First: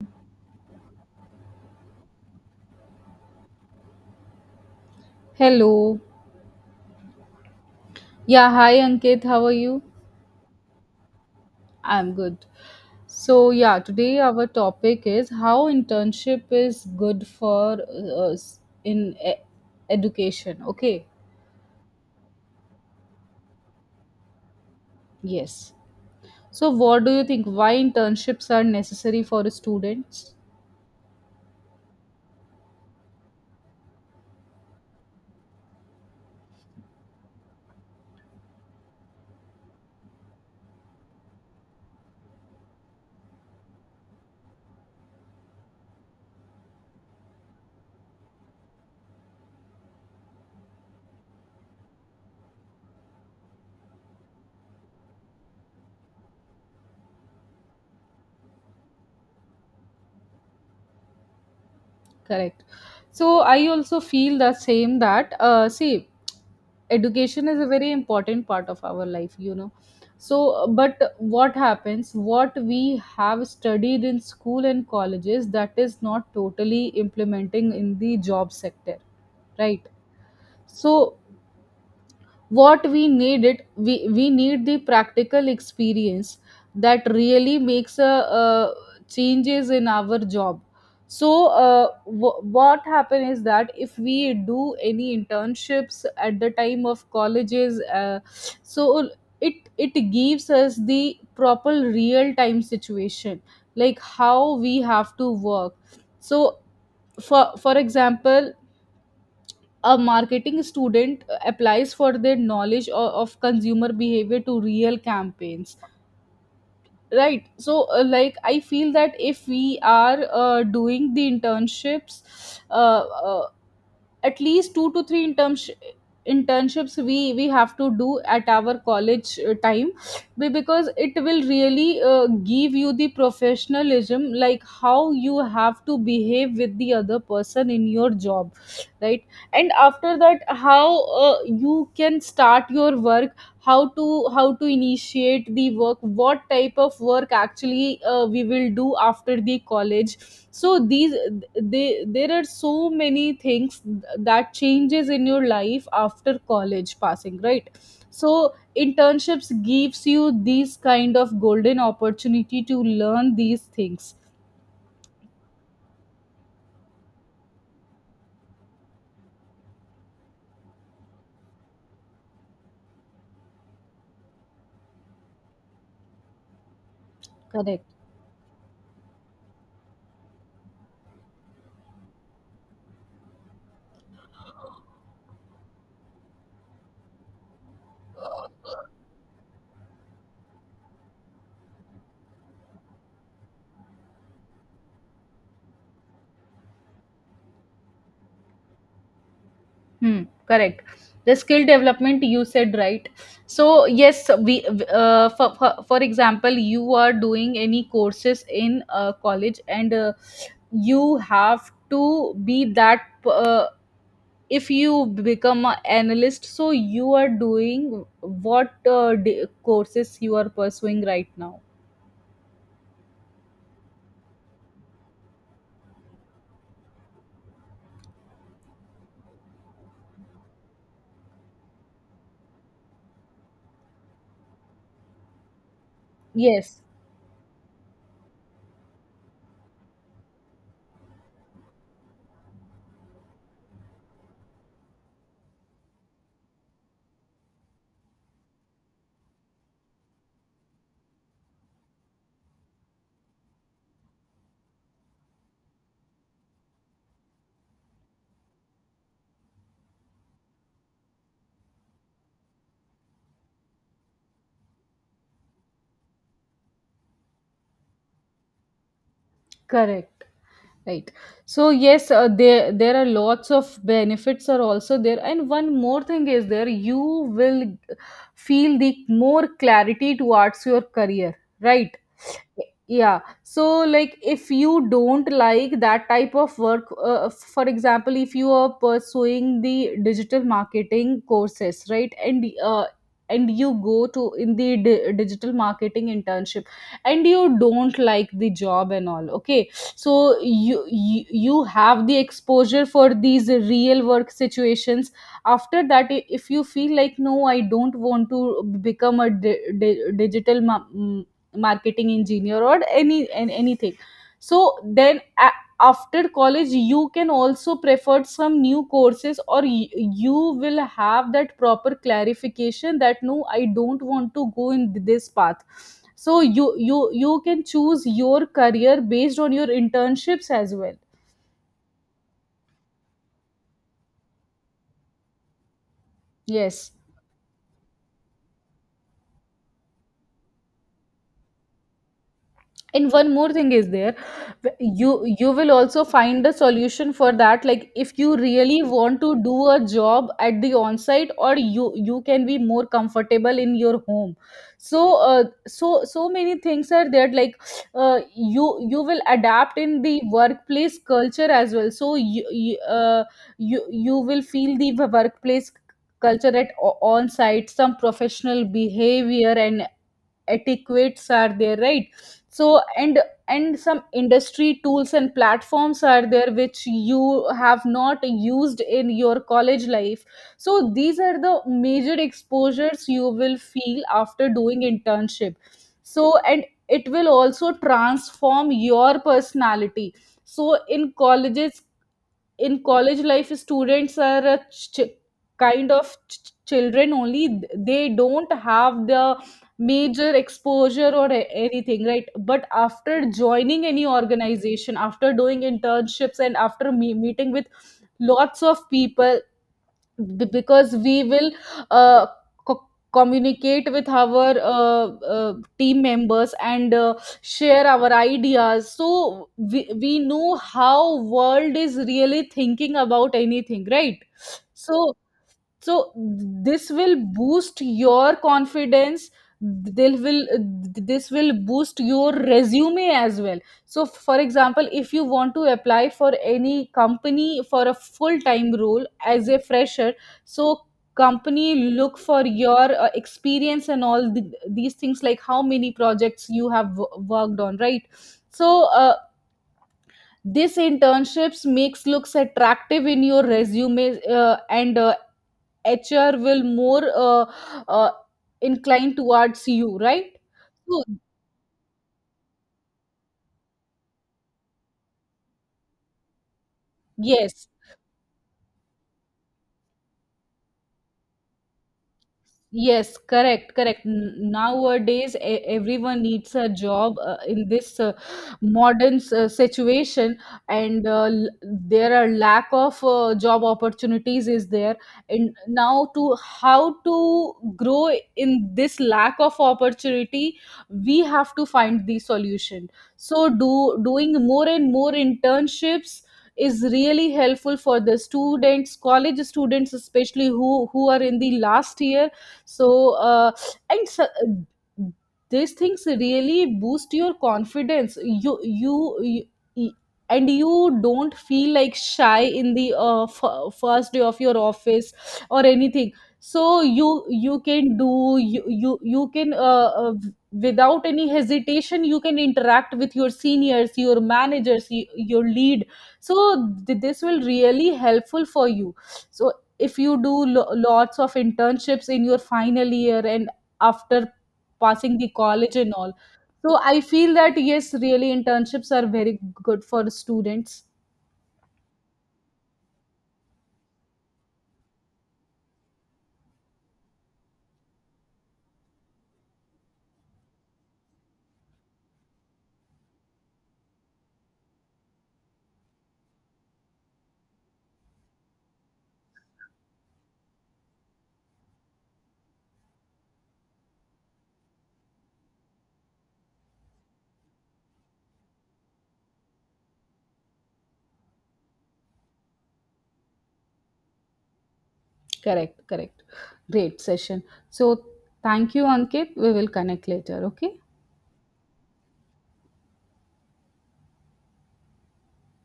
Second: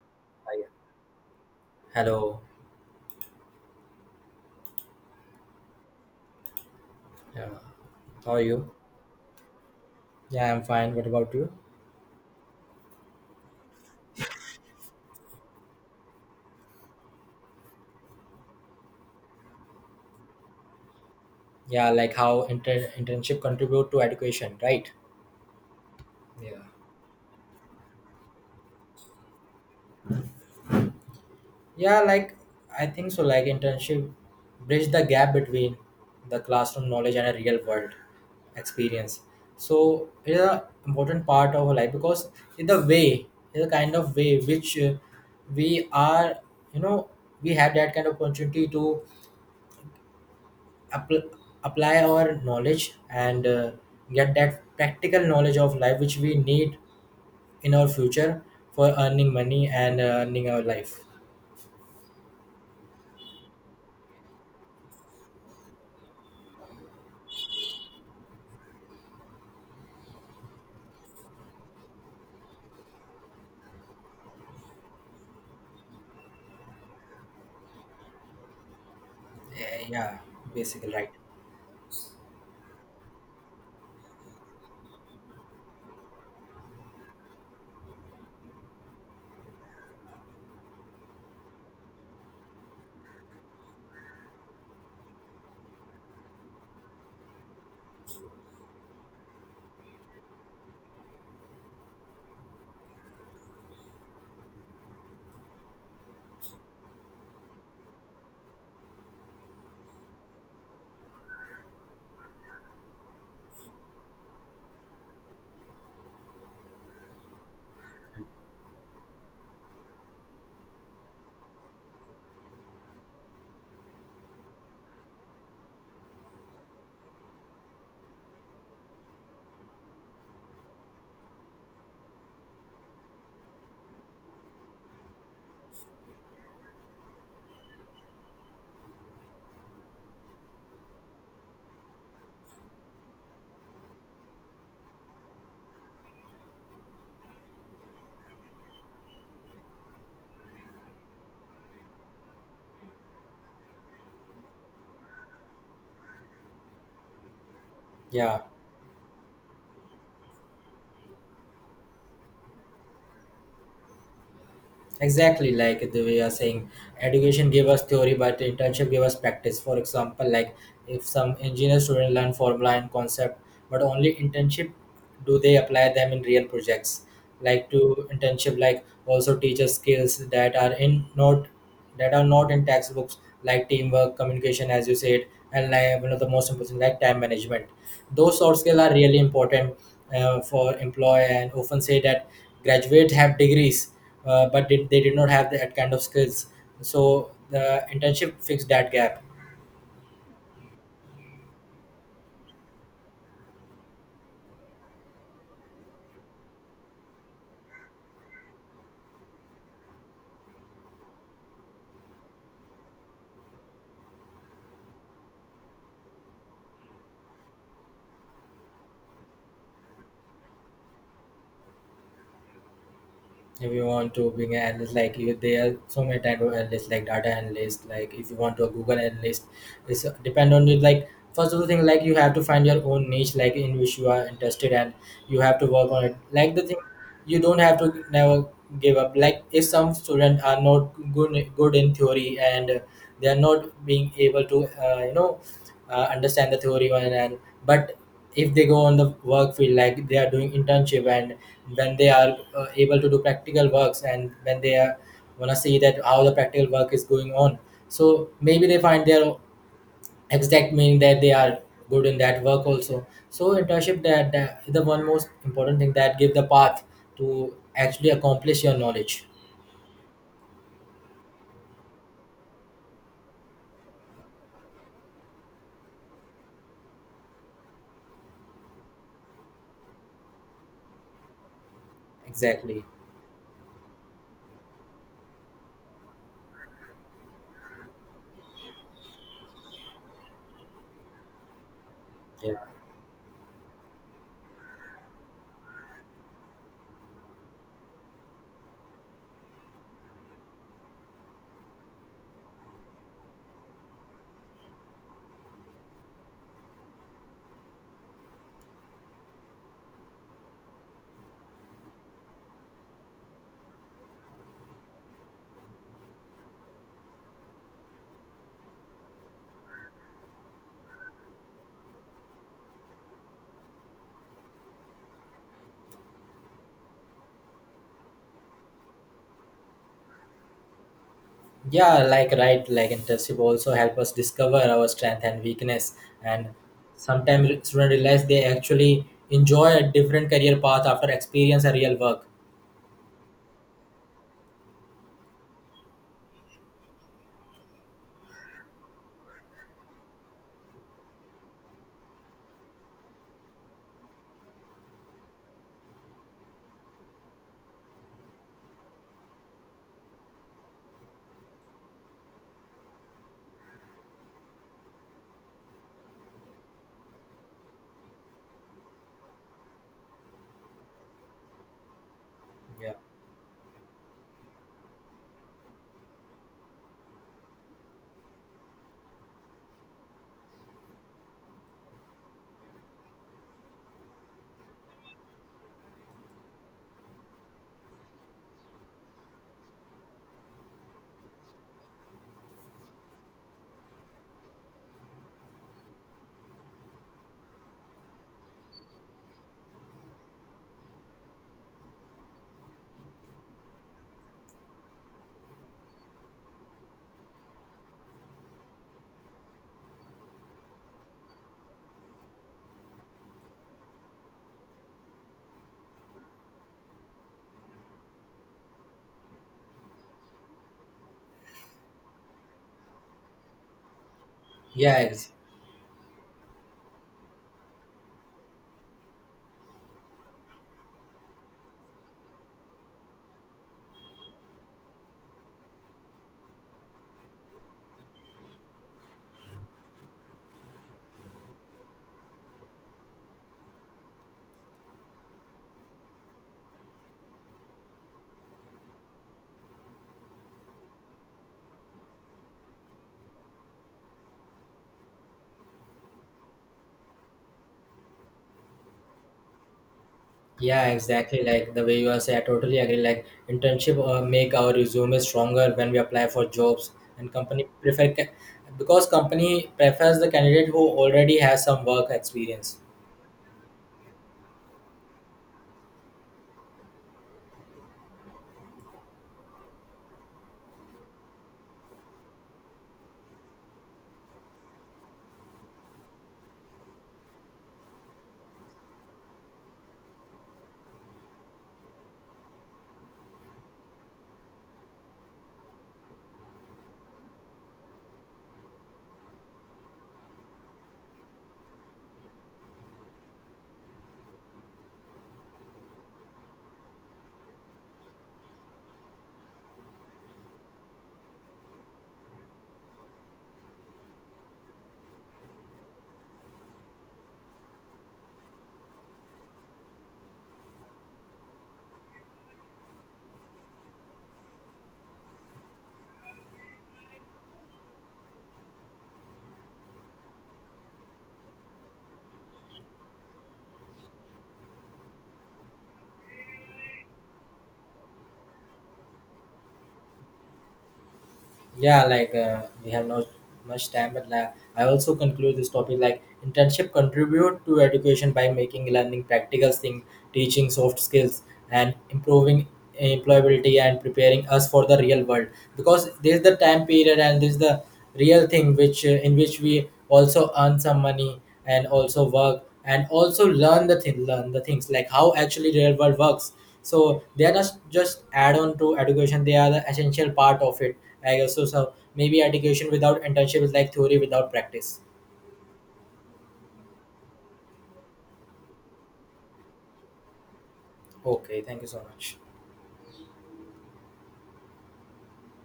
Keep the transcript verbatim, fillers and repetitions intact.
Hi. Hello. Hello. Yeah. How are Yeah, you? hi Ankit, how are you? Yeah, I'm fine. What about you? I'm good. So, yeah, today our topic is how internship is good for uh, us in e- education. Okay, Yeah, like how inter- internship contribute to education, right? yes. Yeah. So, what do you think? Why internships are necessary for students? Yeah, like I think so. Like internship bridge the gap between the classroom knowledge and a real world experience. So it's an important part of our life because in the way, it's a kind of way which uh, we are, you know, we have that kind of opportunity to appl- apply our knowledge and uh, get that practical knowledge of life which we need in our future for earning money and uh, earning our life. Correct. So, I also feel the same that, uh, see, education is a very important part of our life you know so uh, but what happens, what we have studied in school and colleges, that is not totally implementing in the job sector, right. Eh, yeah, basically right. So what we need it, we, we need the practical experience that really makes a, uh changes in our job. So uh, w- what happen is that if we do any internships at the time of colleges, uh, so it it gives us the proper real time situation, like how we have to work. So for for example, a marketing student uh, applies for their knowledge of, of consumer behavior to real campaigns, right. So uh, like I feel that if we are uh, doing the internships, uh, uh, at least two to three interns- internships we we have to do at our college uh, time, be- because it will really uh, give you the professionalism, like how you have to behave with the other person in your job, right. And after that, how uh, you can start your work, how to how to initiate the work, what type of work actually uh, we will do after the college. So these they there are so many things that changes in your life after college passing, right. So Yeah, internships gives you these kind of golden opportunity to learn these things. exactly, like the way you are saying, education gave us theory but internship gave us practice. For example, like if some engineer student learn formula and concept, but only internship do they apply them in real projects. Like Correct. to internship like also teaches skills that are in not, that are not in textbooks, like teamwork, communication, as you said, and like one of the most important, like time management. Those soft skills are really important uh, for employer and often say that graduates have degrees uh, but did, they did not have that kind of skills. So the internship fixed that gap. Hmm, correct. The skill development, you said, right. So yes, we uh, for, for for example, you are doing any courses in uh, college, and uh, you have to be that. Uh, if you become an analyst, so you are doing what uh, d- courses you are pursuing right now. If you want to being an analyst like you, there are so many type of analysts, like data analyst, like if you want to a google analyst, it's uh, depend on you. Like first of the thing, like you have to find your own niche, like in which you are interested, and you have to work on it, like the thing Yes, you don't have to never give up. Like if some students are not good good in theory and uh, they are not being able to uh, you know, uh, understand the theory one, and but if they go on the work field, like they are doing internship, and when they are uh, able to do practical works, and when they are want to see that how the practical work is going on, so maybe they find their exact meaning that they are good in that work also. So internship, that, that is the one most important thing that give the path to actually accomplish your knowledge. correct. Right. So yes, uh, there there are lots of benefits are also there, and one more thing is there. You will feel the more clarity towards your career, right? Exactly. Yeah. So like, if you don't like that type of work, uh, for example, if you are pursuing the digital marketing courses, right, and Yeah. uh, and you go to in the di- digital marketing internship, and you don't like the job and all, okay. So you, you you have the exposure for these real work situations. After that, i- if you feel like, no, I don't want to become a di- di- digital ma- mm, marketing engineer or any an- anything. So then, a- after college you can also prefer some new courses, or y- you will have that proper clarification that, no, I don't want to go in this path. So you you you can choose your career based on your internships as well. Yeah, like right, like internship also help us discover our strength and weakness, and Yes. sometimes students realize they actually enjoy a different career path after experience a real work. And one more thing is there, you you will also find a solution for that. Like if you really want to do a job at the on-site, or you you can be more comfortable in your home. So uh, so so many things are there, like uh, you you will adapt in the workplace culture as well. So you you, uh, you, you will feel the workplace culture at on site, some professional behavior and etiquettes are there, right. So Yeah. and and some industry tools and platforms are there which you have not used in your college life. So these are the major exposures you will feel after doing internship. So, and it will also transform your personality. So in colleges, in college life, students are a ch- kind of ch- children only. They don't have the major exposure or a- anything, right. But after joining any organization, after doing internships, and after me- meeting with lots of people, b- because we will uh, co- communicate with our uh, uh, team members and uh, share our ideas. So we, we know how world is really thinking about anything, right. Yeah, So, ex- so this will boost your confidence. They will This will boost your resume as well. So for example, if you want to apply for any company for a full time role as a fresher, so company look for your uh, experience and all the, these things, like how many projects you have w- worked on, right. So uh, this internships makes looks attractive in your resume, uh, and uh, H R will more uh, uh, incline towards you, right? yeah, So exactly. Like the way you are saying, I totally agree. Like internship uh, make our resume stronger when we apply for jobs, and yes, company prefer ca- because company prefers the candidate who already has some work experience. yes, correct, correct. N- Nowadays, e- everyone needs a job uh, in this uh, modern s- uh, situation, and uh, l- there are lack of uh, job opportunities is there. And now, to how to grow in this lack of opportunity, we have to find the solution. So, do doing more and more internships is really helpful for the students, college students, especially who who are in the last year. So uh, and so, these things really boost your confidence, you you, you, and you don't feel like shy in the uh, f- first day of your office or anything. So you you can do you you, you can uh, uh, without any hesitation you can interact with your seniors, your managers, y- your lead. So th- this will really helpful for you. So if you do lo- lots of internships in your final year and after passing the college and all, so I feel that, yes, really internships are very good for students. Yeah, like uh, we have not much time, but like, I also conclude this topic. Like internship contribute to education by making learning practical thing, teaching soft skills, and improving employability and preparing us for the real world. Because this is the time period and this is the real thing which uh, in which we also earn some money and also work and also learn the thing learn the things, like how actually real world works. So they are not just add on to education, they are the essential part of it, I guess so. So maybe education without internship is like theory without practice. Correct, correct. Great session. So thank you, Ankit, we will connect later, okay. Okay, thank you so much.